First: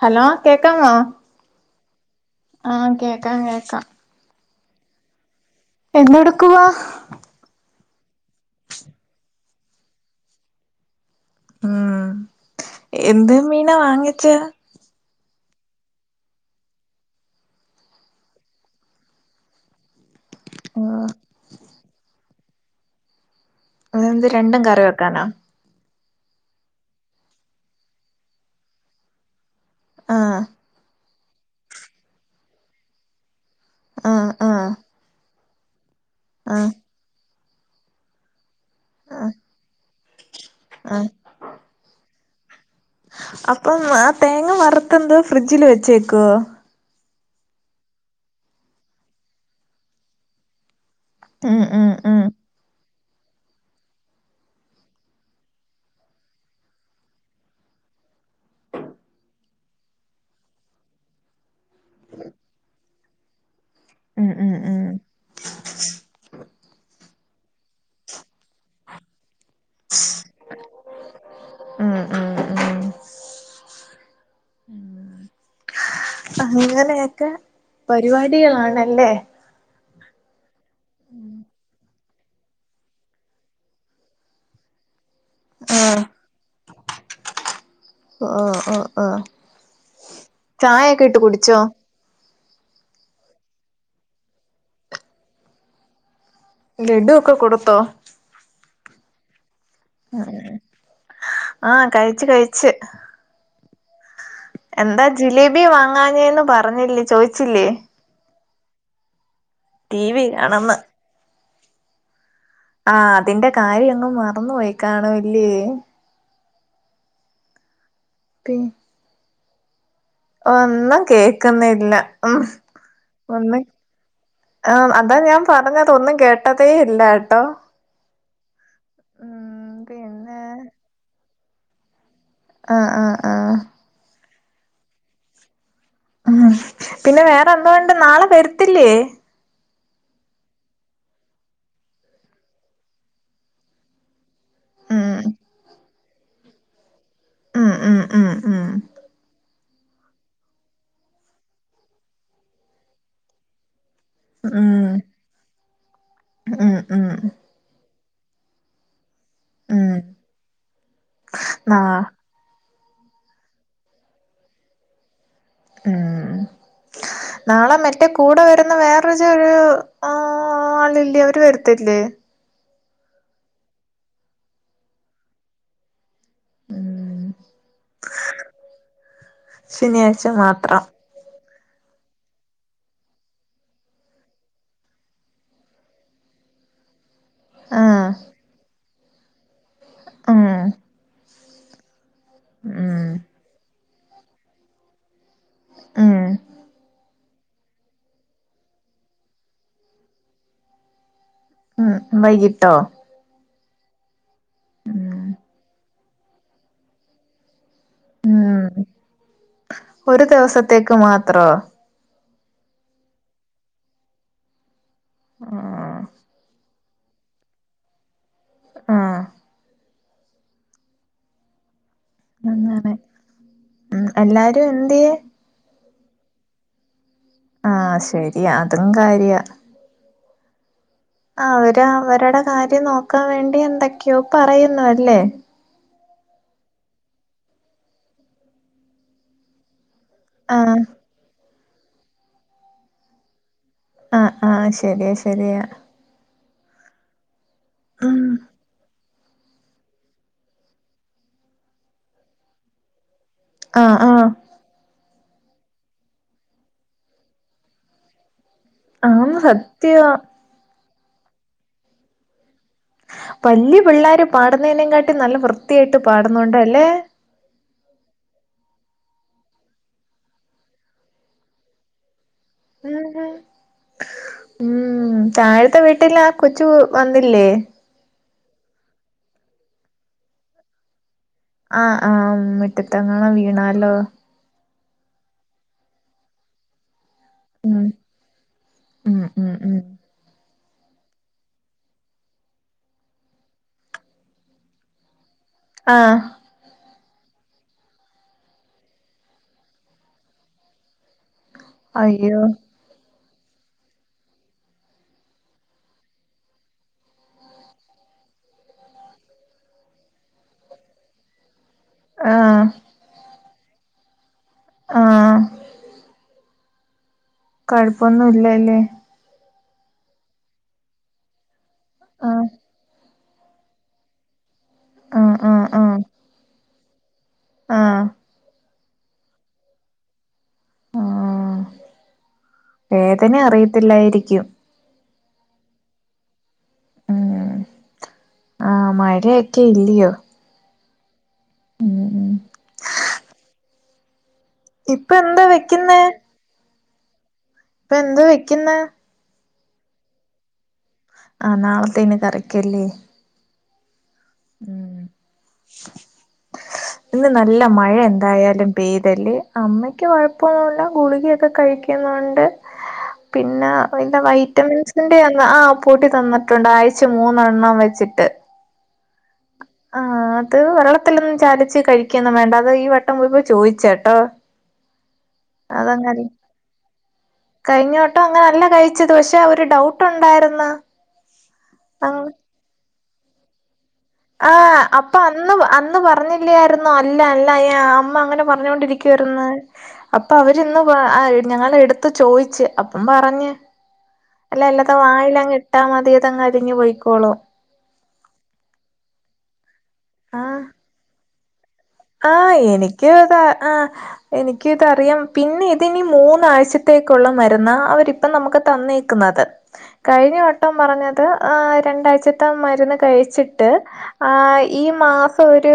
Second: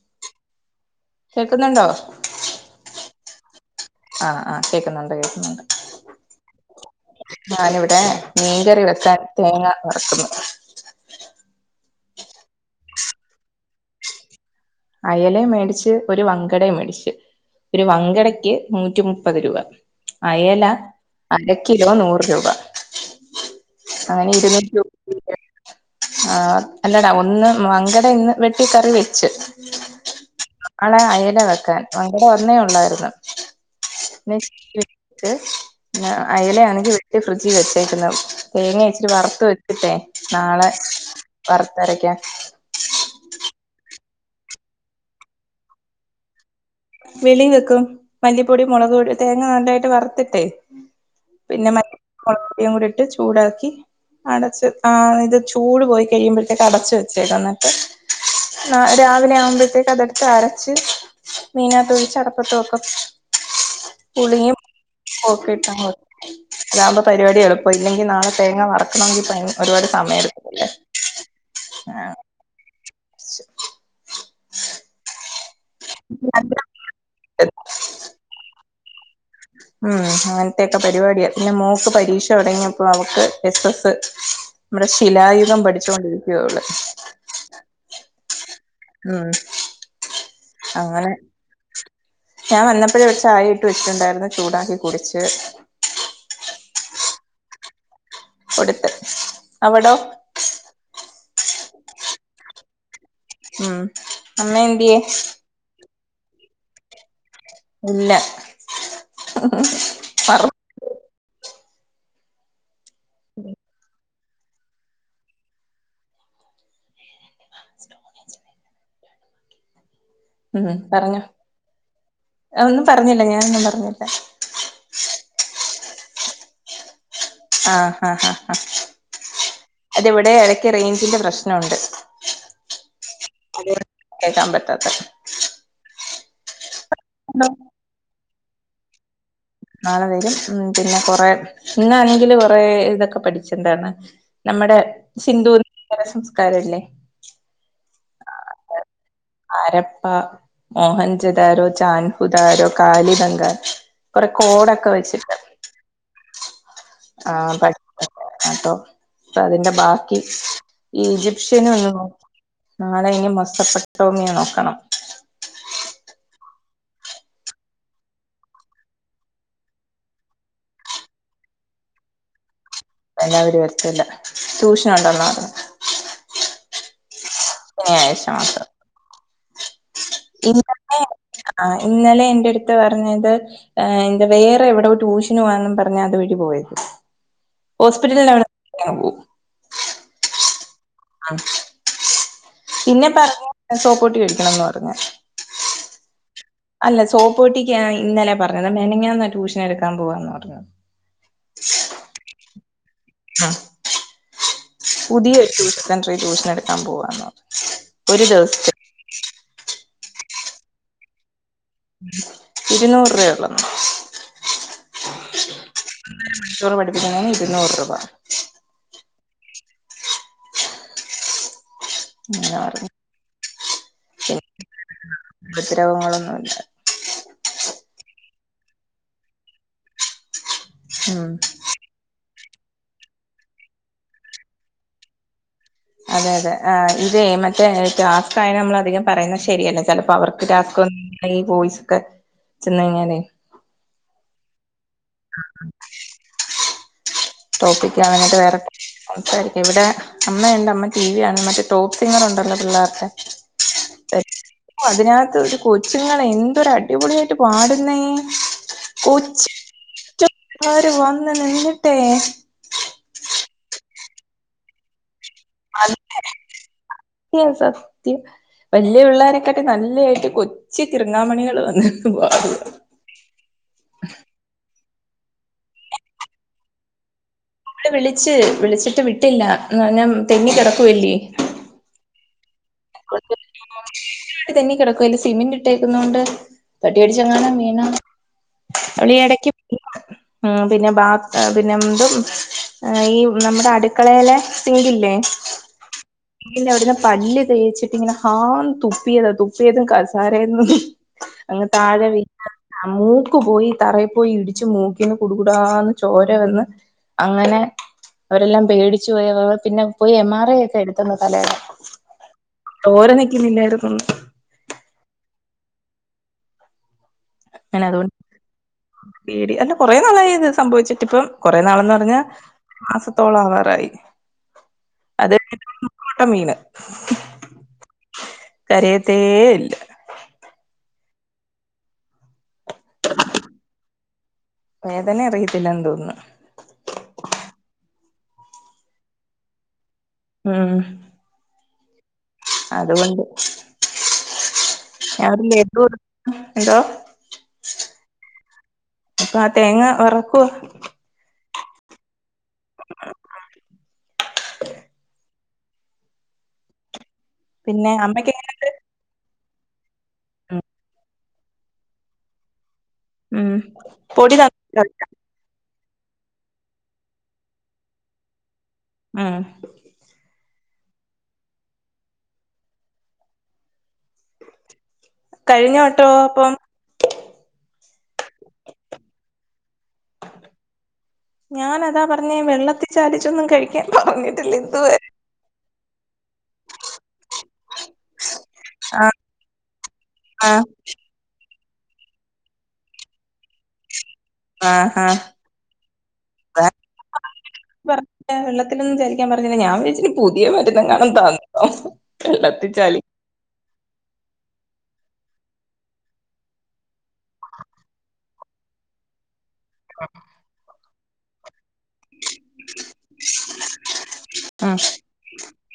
Hello കേക്കാമോ കേക്കുന്ന്ണ്ടോ ആഹ് കേക്കാം കേക്കാം ആഹ് അഹ് കേക്കുന്നുണ്ട് കേക്കുന്നുണ്ട് എന്തെടുക്കുവാ ഞാനിവിടെ മീങ്കറി വെക്കാൻ തേങ്ങ വറ്ക്കുന്നു ഉം എന്ത് മീനാവാങ്ങിചെ അയലേം മേടിച്ച് ഒരു വങ്കടെമ് മേടിച്ച് ഒരു വങ്കടയ്ക്ക് നൂറ്റി മുപ്പത് രൂപ അയല ഉം അരക്കിലോ നൂറ് രൂപ അതെന്ത് അങ്ങനെ രണ്ടും ഇരുന്നൂറ്റി കറി വെക്കാനോ [unintelligible] ആഹ് അല്ലടാ ഒന്ന് മങ്കട ഇന്ന് വെട്ടി കറി വെച്ച് ആഹ് ആഹ് അയല വെക്കാൻ മങ്കട ഒന്നേ ഉള്ളായിരുന്നു ആഹ് പിന്നെ ആഹ് ഈ ഒരു ട് ഞ അയല ആഹ് ആണെങ്കി വെട്ടി ഫ്രിഡ്ജിൽ വെച്ചേക്കുന്ന് തേങ്ങയിച്ചിരി ആഹ് വറുത്ത് വെച്ചിട്ടെ നാളെ ആഹ് വറുത്തരക്ക്യാം അപ്പം ആ തേങ്ങ വറുത്തെന്തോ ഫ്രിഡ്ജില് വെച്ചേക്കോ വെളിവെക്കും മല്ലിപ്പൊടി മുളക് പൊടി തേങ്ങന്നന്നായിട്ട് വറുത്തിട്ടേ ഉം പിന്നെ ഉം മറ്റ് ഉം പൊടിയും കൂടിട്ട് ചൂടാക്കി അടച്ച് ആഹ് ഇത് ചൂട് പോയി കഴിമ്പോഴത്തേക്ക് അടച്ച് വെച്ചേക്ക എന്നിട്ട് ന രാവിലെ ആവുമ്പോഴത്തേക്ക് അതടുത്ത് അരച്ച് മീനാ തൊഴച്ച്ടപ്പത്ത വക്കെ ഉം പുളുങ്ങി ഉം ഉം പോക്കിട്ടങ്ങോ താവുമ്പോ പരിപാടി എളുപ്പം ഇല്ലെങ്കിൽ നാളെ തേങ്ങ വറക്കണമെങ്കിൽ ഒരുപാട് സമയം എടുക്കല്ലേ ഉം ഉം ഉം [inaudible] [inaudible] [inaudible] ഇ ഒക്കെ ആ പരിപാടികളണല്ലേ ഉം അങ്ങനത്തെക്കെ പരിപാടിയ പിന്നെ മോക്ക് പരീക്ഷ തുടങ്ങിയപ്പോ അവക്ക് എസ് എസ് നമ്മടെ ശിലായുഗം ആഹ് പഠിച്ചുകൊണ്ടിരിക്കുകയ അവൾ [inaudible] ഉം ചായയൊക്കെ അങ്ങനെ ഇട്ട് കുടിച്ചോ ഞാൻ വന്നപ്പോഴേ ഇവിടെ ചായ ഇട്ട് വെച്ചിുണ്ടായിരുന്നു ചൂടാക്കി കുടിച്ച് ലഡു ഒക്കെ കൊടുത്തോ കൊടുത്ത് അവിടോ ആഹ് കഴിച് കഴിച്ചു ഉം അമ്മ എന്തിയേ എന്താ ജിലേബി വാങ്ങാനേന്ന് പറഞ്ഞില്ലേ ചോയിചില്ലേ ഇല്ല ടീവി പറ കാണുന്നു ആ അതിന്റെ കാര്യ അങ്ും മറന്നു പോയി കണുല്ലേ [inaudible] പി ഉം ഒന്നും പറഞ്ഞോ കേക്കുന്നല്ല ഉം ഒന്നും പറഞ്ഞില്ല ഒന്ന് ഞാനൊന്നും പറഞ്ഞില്ല ആ് അതാ ഞാൻ പറഞ്ഞതൊന്നും കേട്ടതേ ഇല്ല ആഹ് ആഹ് ആഹ് ഹാ ഉം അതവിടെ പിന്നെ ഇടക്ക റേഞ്ചിന്റെ പ്രശ്നുണ്ട് ആഹ് ആഹ് ആഹ് കേക്കാൻ പറ്റാത്ത ഉം പിന്നെ വേറെന്തോണ്ട് നാളെ വരത്തില്ലേ നാളെ വെരും ഉം പിന്നെ കൊറെ ഇന്നാണെങ്കില് കൊറെ ഇതൊക്കെ പഠിചണ്ടാണ് നമ്മുടെ ഉം സിധൂർ സംസ്കാരല്ലേ ഉം ഉം ഉം ആരപ്പ മോഹൻചദാരോ ജാൻഹുദാരോ കാലി ബംഗ കുറെ കോടൊക്കെ ഉം വെച്ചിട്ട് ഉം ഉം ആ പ കേട്ടോ അപ്പ അതിന്റെ ഉം ബാക്കി ഈജിപ്ഷ്യന നാ ഒന്നോ നാളെ ഇനി മൊശപ്പെട്ടമ്മിയ നോക്കണം ഉം നാളെ മറ്റേ കൂടെ വരുന്ന വേറൊരു ഒരു ആളില്ലേ അവര് വരുത്തില്ലേ ഇല്ല അവർ വരതില്ല ട്യൂഷന ഉണ്ടോന്ന പറഞ്ഞേ ഉം യിഷ മാത്രം ശനിയായി ഇന്നലെ ആ ഇന്നലെ എന്റെ അടുത്ത് പറഞ്ഞത് വേറെ എവിടോ റ്റുഷിനു വാനും പറഞ്ഞാ അത് വഴി പോയത് ആഹ് ഹോസ്പിറ്റലവിടെ പോ ഉം ആഹ് ഉം പിന്നെ പറഞ്ഞ് സോപ്പൊട്ടി വേടിക്കണന്ന് പറഞ്ഞ് ഉം അല്ല സോപ്പോട്ടിക്ക ഇന്നലെ പറഞ്ഞത് മെനഞ്ഞാന്നാ ട്യൂഷൻ എടുക്കാൻ പോവാന്ന് പറഞ്ഞത് ഉം വൈകിട്ടോ ആഹ് ഉം പുതിയ ഒരു ട്യൂഷൻ സെൻ്ററി ട്യൂഷൻ എടുക്കാൻ പോവാന്ന് പറഞ്ഞു ഒരു ഉം ദിവസത്തിന് ഒരു ദിവസത്തേക്ക് മാത്രോ ഇരുന്നൂറ് രൂപയെ ഒള്ളന്ന് [inaudible] ഒന്നര മണിക്കൂറ് പഠപ്പിക്കണെന് ഇരുന്നൂറ് രൂപ ആഹ് അങ്ങനെ ഉം എല്ലാരും എന്തിയെ? ഉപദ്രവങ്ങളൊന്നുല്ല ആഹ് ശരിയാ അതും കാര്യാ ഉം അവര് അവരുടെ കാര്യം നോക്കാൻ വേണ്ടി എന്തൊക്കെയോ പറയുന്നു അല്ലേ അതെ അതെ ആ ഇതേയ് മറ്റേ ടാസ്ക് ആയ നമ്മൾ അധികം പറയുന്നത് ശരിയല്ല ചെലപ്പോ അവർക്ക് ആഹ് [unintelligible] ഈ വോയിസ് ഒക്കെ ചെന്ന് കഴിഞ്ഞാലേ ആഹ് ആഹ് ശരിയാ ശരിയാ ടോപ്പിക്കാ ഉം അങ്ങിട്ട് വേറെ സംസാരിക്കും ഇവിടെ അമ്മയണ്ട് അമ്മ ടി വി കാണ്ന്ന് മറ്റേ ടോപ്പ് സിങ്ങറുണ്ടല്ലോ പിള്ളാര്ടെ ആഹ് ആഹ് ഓഹ് അതിനാത്ത് ഒരു കൊച്ചുങ്ങളെ എന്തൊരു അടിപൊളിയായിട്ട് പാടുന്നേ ആന്നു സത്യവാ അവര് വന്ന് നിന്നിട്ടേ വല്യ പിള്ളേര് പാടുന്നതിനേക്കാട്ടി നല്ല അതെ വൃത്തിയായിട്ട് പാടുന്നുണ്ടല്ലേ [unintelligible] സത്യം വല്യ പിള്ളോരെക്കാട്ടി നല്ലായിട്ട് കൊച്ചു കിറങ്ങാമണികള് വന്ന് പാടുവാ ഉം താഴത്തെ വീട്ടിലെ ആ കൊച്ചു വന്നില്ലേ വിളിച്ച് വിളിച്ചിട്ട് വിട്ടില്ല എന്ന് പറഞ്ഞാ തെന്നി കെടക്കുവല്ലേ ആഹ് ആഹ് മിട്ട് തെന്നി കെടക്കുവല്ലേ സിമെന്റ് ഇട്ടകൊണ്ട് പട്ടി കടിച്ചെങ്ങാനും ഉം വീണാ അവളീ ഉം ഉം എടക്ക് ഉം ഉം പിന്നെ ബാത് ആഹ് പിന്നെ ഇതും ആഹ് ഈ നമ്മടെ അടുക്കളേലെ സിങ്കില്ലേ ആഹ് [unintelligible] അവടന്ന് പല്ല് തേച്ചിട്ട് ഇങ്ങനെ ഹാന്ന് തുപ്പിയതാ തുപ്പിയതും കസാരേന്ന് അങ് താഴെ വീ അയ്യോ [unintelligible] ആഹ് മൂക്ക് പോയി തറയി പോയി ഇടിച്ച് മൂക്കിന്ന് കുടുകൂടാന്ന് ചോര വന്ന് അങ്ങനെ അവരെല്ലാം പേടിച്ചു പോയി [unintelligible] പിന്നെ പോയി എം ആർ ഐ ഒക്കെ എടുത്തെന്ന് തലേടെ ആഹ് ചോര നിക്കുന്നില്ലായിരുന്നെന്ന് ആഹ് അങ്ങനെ അതുകൊണ്ട് കൊഴപ്പൊന്നും ഇല്ലല്ലേ പേടി അല്ല കൊറെ നാളായി അത് സംഭവിച്ചിട്ട് ഇപ്പം കൊറെ നാളെന്ന് പറഞ്ഞാ ആഹ് ഒരു മാസത്തോളം ആവാറായി ആഹ് അത് ആഹ് ആഹ് [unintelligible] വീണ് ആഹ് കരയത്തെയില്ല ആഹ് വേദന അറിയത്തില്ലായിരിക്കും വേദന അറിയത്തില്ലാന്ന് തോനുന്നു ഉം ആഹ് മഴക്കെ ഇല്ലിയോ ഉം ഉം അതുകൊണ്ട് ഇപ്പൊ എന്താ വെക്കുന്നേ [unintelligible] എന്തോ പ്പെ എന്ത് വെക്കുന്നെ കാ തേങ്ങ വറക്കുവ ആഹ് നാളത്തേന് കറിക്കല്ലേ ഇന്ന് നല്ല പിന്നെ മഴ അമ്മക്ക് എങ്ങനെണ്ട് എന്തായാലും പെയ്തല്ലെ അമ്മയ്ക്ക് കൊ ഴപ്പൊന്നുല്ല ഗുളിക ഒക്കെ കഴിക്കുന്നുണ്ട് ഉം പിന്നെ അയ്‌ന്റെ പൊടി തന്ന വൈറ്റമിൻസിന്റെ ആഹ് കൂട്ടി തന്നിട്ടുണ്ട് ആഴ്ച്ച മൂന്നെണ്ണം വെച്ചിട്ട് ഉം ആഹ് അത് വെള്ളത്തിലൊന്നും ചാലിച്ച് കഴിക്കൊന്നും വേണ്ട. അത് ഈ വട്ടം പോയപ്പൊ ചോയ്ച്ച ട്ടോ കഴിഞ്ഞ വട്ടോ അപ്പം കഴിഞ്ഞ വെട്ടം അങ്ങനല്ല കഴിച്ചത് പക്ഷെ ഒരു ഡൗട്ട് ഉണ്ടായിര്ന്ന് ഞാനതാ പർഞ്ഞെ ചാലിച്ചൊന്നും കഴിക്കാൻ ആഹ് ഇതുവരെ അപ്പൊ അന്ന് അന്ന് പറഞ്ഞില്ലായിര്ന്നോ അല്ല അല്ല അമ്മ അങ്ങനെ പർ ആഹ് ഞ്ഞോണ്ടിരിക്കുവായ്ര്ന്ന് അപ്പൊ ആഹ് അവരിന്ന് ഞങ്ങള എടു ത്ത് ചോയ്ച്ച് അപ്പം പറഞ്ഞ് അല്ല അല്ല ആഹ് അത് ആഹ് വായിലങ്ങ് ഇട്ടാ മതിയത് അങ്ങ് അതാ അലിഞ്ഞ് പൊയ്ക്കോളും. പറഞ്ഞില്ല വെള്ളത്തിലൊന്നും ചാലിക്കാൻ പറഞ്ഞില്ല ഞാൻ വിചാര്ച്ചു പുതിയ ആഹ് മരുന്നെങ്ങാണും തന്നോ ആഹ് വെള്ളത്തി ചാലി എനിക്ക് താ ആഹ് എനിക്ക് ഇതറിയാം പിന്നെ ഇതിനി മൂന്നാഴ്ചത്തേക്കുള്ള മരുന്നാ അവരിപ്പം നമുക്ക് തന്നേക്കുന്നത്. കഴിഞ്ഞ വട്ടം പറഞ്ഞത് ആ രണ്ടാഴ്ചത്തെ മരുന്ന് കഴിച്ചിട്ട് ആ ഉം ഈ മാസം ഒരു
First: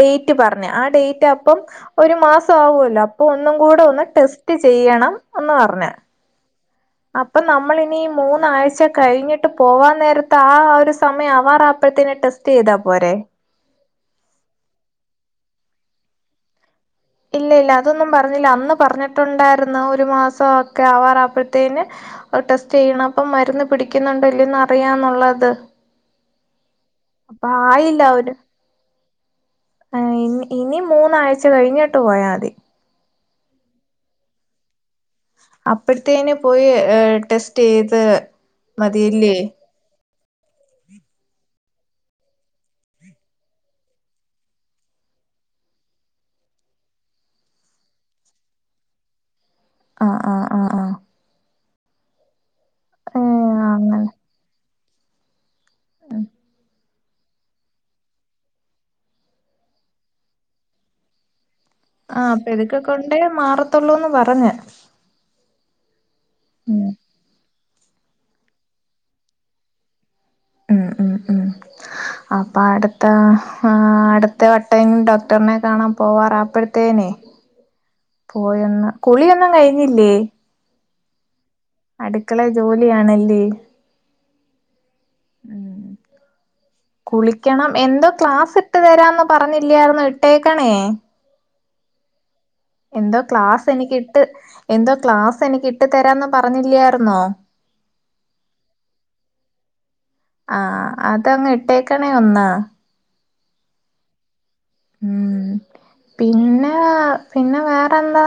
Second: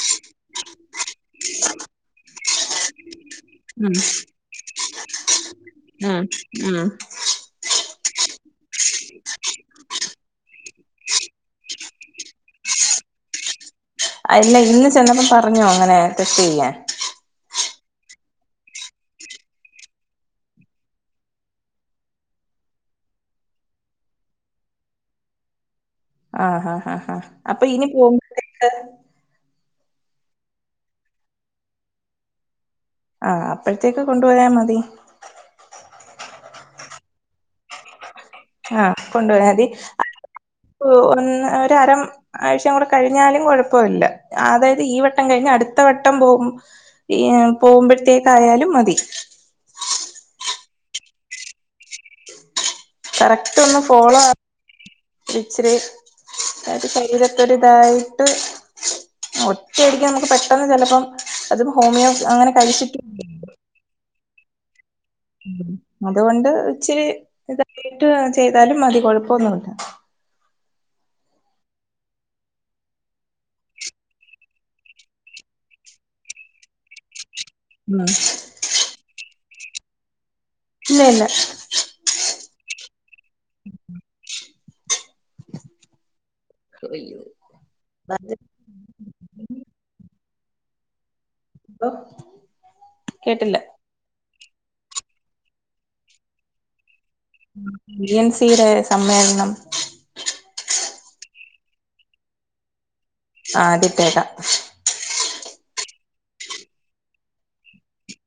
ഡേറ്റ് പറഞ്ഞ് ആ ഡേറ്റ് അപ്പം ഒരു മാസം ആവൊല്ലോ അപ്പം ഒന്നുകൂടെ ഉം ഒന്ന് ടെസ്റ്റ്‌ സ്റ്റ് ചെയ്യണം എന്ന് പർഞ്ഞ് ആഹ് ഉം അപ്പം നമ്മളിനി മൂന്നാഴ്ച കഴിഞ്ഞിട്ട് പോവാൻ നേര്ത്താ ആ ഒരു സമയം ആവാറപ്പഴ്ത്തേന് ടെസ് സ്റ്റെയ്താ പോരെ. അയ്ന് ഇന്ന് ചെന്നപ്പോ പറഞ്ഞോ ങ്ങനെ ടെസ്റ്റ് ചെയ്യാൻ ഇല്ല ഇല്ല അതൊന്നും പർഞ്ഞില്ല. അന്ന് പറഞ്ഞിട്ടുണ്ടായിര്ന്നു ഒരു മാസം ഒക്കെ ആവാറാപ്പഴ്ത്തേന് ടെസ്റ്റ് ചെയ്യണം അപ്പ മരുന്ന് പിടിക്കുന്നുണ്ടോ ഇല്ലെന്നോ അറിയാന്നുള്ളത്. ആഹ് ഹാ ഹാ അപ്പൊ ഇനി പോ ആഹ് ഇന് ഇനി മൂന്നാഴ്ച കഴിഞ്ഞിട്ട് പോയാതി. ആഹ് അപ്പഴ്ത്തേക്ക് കൊണ്ടു പോയാ മതി. അപ്പഴ്ത്തേന് പോയി ടെസ്റ്റെയ്ത് ആഹ് കൊണ്ടോയാതി ഒന്ന് ഒരു അര ആഴ്ച കൂടെ കഴിഞ്ഞാലും കൊഴപ്പം ഇല്ല. അതായത് ഈ വട്ടം കഴിഞ്ഞ് അടുത്ത വട്ടം പോകും ഈ പോവ്മ്പഴ്ത്തേക്കായാലും മതി. ആഹ് ആഹ് ആഹ് ആഹ് കറക്റ്റ് ഉം ഒന്ന് അങ്ങനെ ഫോളോ [unintelligible] ഇതൊന്തൊരുതായിട്ട് ഒറ്റയടിക്ക് നമുക്ക് പെട്ടെന്ന് ചെലപ്പം അത് ഹോമിയോ അങ്ങനെ കഴിച്ചിട്ട് ത്തുള്ളൂന്ന് പറഞ്ഞ് അതുകൊണ്ട് ഉം ഇച്ച്രി ഇതായിട്ട് ചെയ്താലും മതി കൊഴപ്പൊന്നും ഇല്ല. ഉം ഉം ഉം അപ്പം അടുത്ത അടുത്ത വട്ടമെങ്കും ഡോക്ടറിനെ കാണാൻ പോവാറാപ്പഴത്തേനെ ഉം പോയൊന്ന് കുളിയൊന്നും കഴിഞ്ഞില്ലേ ഇല്ല ഇല്ല അടുക്കളെ ജോലിയാണല്ലേ ഉം അയ്യോ കുളിക്കണം എന്തോ ക്ലാസിട്ടു തരാമെന്ന് പറഞ്ഞില്ലായിരുന്നോ ഇട്ടേക്കണേ ലോ എന്തോ ക്ലാസ് എനിക്ക് ഇട്ട് എന്തോ ക്ലാസ് എനിക്കിട്ടു തരാംന്ന് പറഞ്ഞില്ല്യാർന്നോ ബി എൻ സീടെ സമ്മേളനം ആ അതങ്ങ് ഇട്ടേക്കണേ ഒന്ന് ആ അതിട്ടേക്കാം ഉം പിന്നെ പിന്നെ വേറെന്താ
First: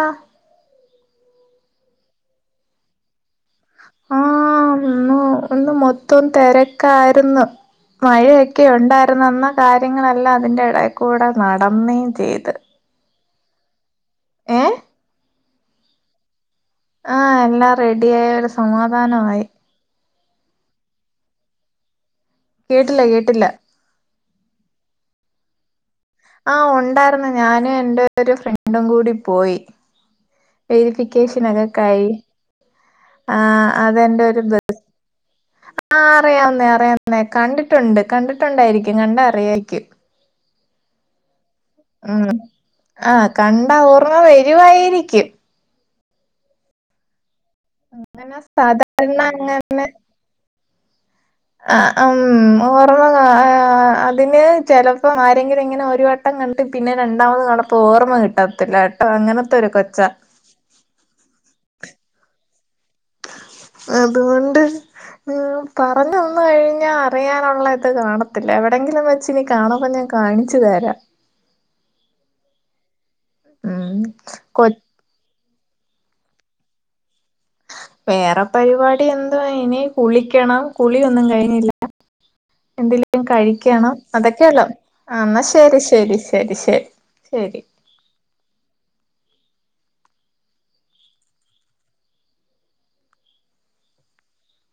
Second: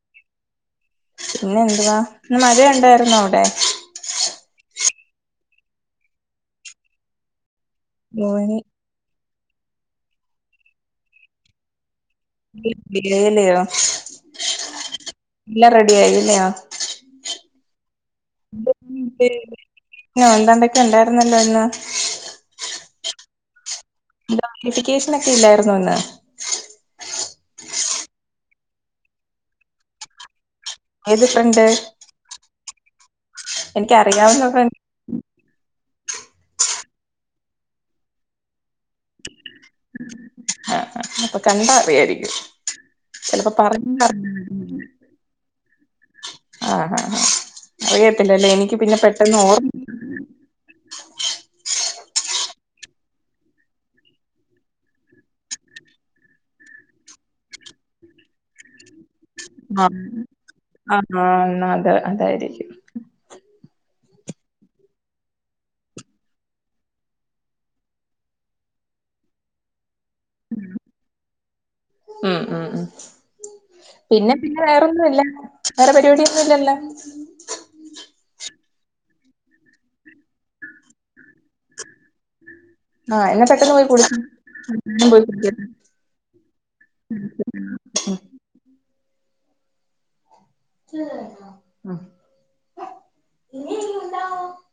പിന്നെ എന്തുവാ ഇന്ന് മഴയൊണ്ടായിരുന്നോ അവിടെ ആ ഇന്ന് ഇന്നുമൊത്തം തെരക്കാരുന്നു മഴയൊക്കെ ഒണ്ടാർന്നു എന്നാ കാര്യങ്ങളെല്ലാം അതിന്റെ എടേക്കൂടെ നടന്നേം ചെയ്ത് ആയില്ലയോ ഏഹ് എല്ലാം റെഡി ആയില്ലയോ ആ എല്ലാം റെഡിയായൊര് സമാധാനമായി പിന്നെന്താണ്ടൊക്കെ ഉണ്ടായിരുന്നല്ലോ ഇന്ന് കേട്ടില്ല കേട്ടില്ല നോട്ടിഫിക്കേഷനൊക്കെ ഇല്ലായിരുന്നോ ഇന്ന് ആ ഒണ്ടാരുന്നു ഞാനുംഎന്റെ ഒരുഫ്രണ്ടും കൂടിപോയി ഏത് ഫ്രണ്ട് വെരിഫിക്കേഷനൊക്കെ കഴി ആ അതെന്റെ ഒരു എനിക്കറിയാവുന്ന ബ്രദ ഫ്രണ്ട് ആ അറിയാവുന്നയാ അറിയാന്നേ കണ്ടിട്ടുണ്ട് കണ്ടിട്ടുണ്ടായിരിക്കും കണ്ടാ അറിയാരിക്കും ആ അപ്പൊ കണ്ടാ ഉം അറിയാരിക്കും ആഹ് ചെലപ്പോ കണ്ടാ പറഞ്ഞാ ഓർമ്മ പറഞ വരുവായിരിക്കും ആഹ് ഹാ ഹാ അങ്ങനെ അറിയത്തില്ലാല്ലേ എനിക്ക് പിന്നെ സാധാരണ പെട്ടെന്ന് അങ്ങനെ ഓർമ്മ ആ അം ഓർമ്മ കാ പിന്നെ ചെലപ്പം ആരെങ്കിലും ഇങ്ങനെ ഒരുവട്ടം കണ്ടു പിന്നെ രണ്ടാമതുകണ്ടപ്പോ ഓർമ്മ കിട്ടത്തില്ലാട്ടോ അങ്ങനെ മ മർന്നോണത് അതായിരിക്കും അതുകൊണ്ട് നിങ്ങള് പറഞ്ഞൊന്നു കഴിഞ്ഞാ അറിയാനുള്ള ഇത് കാണത്തില്ലാ എവിടെങ്കിലും വെച്ചിനി കാണുമ്പോ ഞാൻ കാണിച്ചു തരാം ഉം ഉം ഉം ഉം പിന്നെ പിന്നെ കൊ വേറൊന്നുവില്ലാ വേറെ പരിപാടിയൊന്നും ഇല്ലല്ലോ വേറെ പരിപാടി എന്തുവാ ഇനി കുളിക്കണം കുളിയൊന്നും കഴിഞ്ഞില്ലാ എന്തേലും ആഹ് എന്നാ പെട്ടെന്ന് പോയി കഴിക്കണം കുളിക്ക് അതൊക്കെയുള്ളു ആ പോയി എന്നാ കുളിക്കട്ടെ ശെരി ശെരി ശെരി ശെരി ശെരി [unintelligible]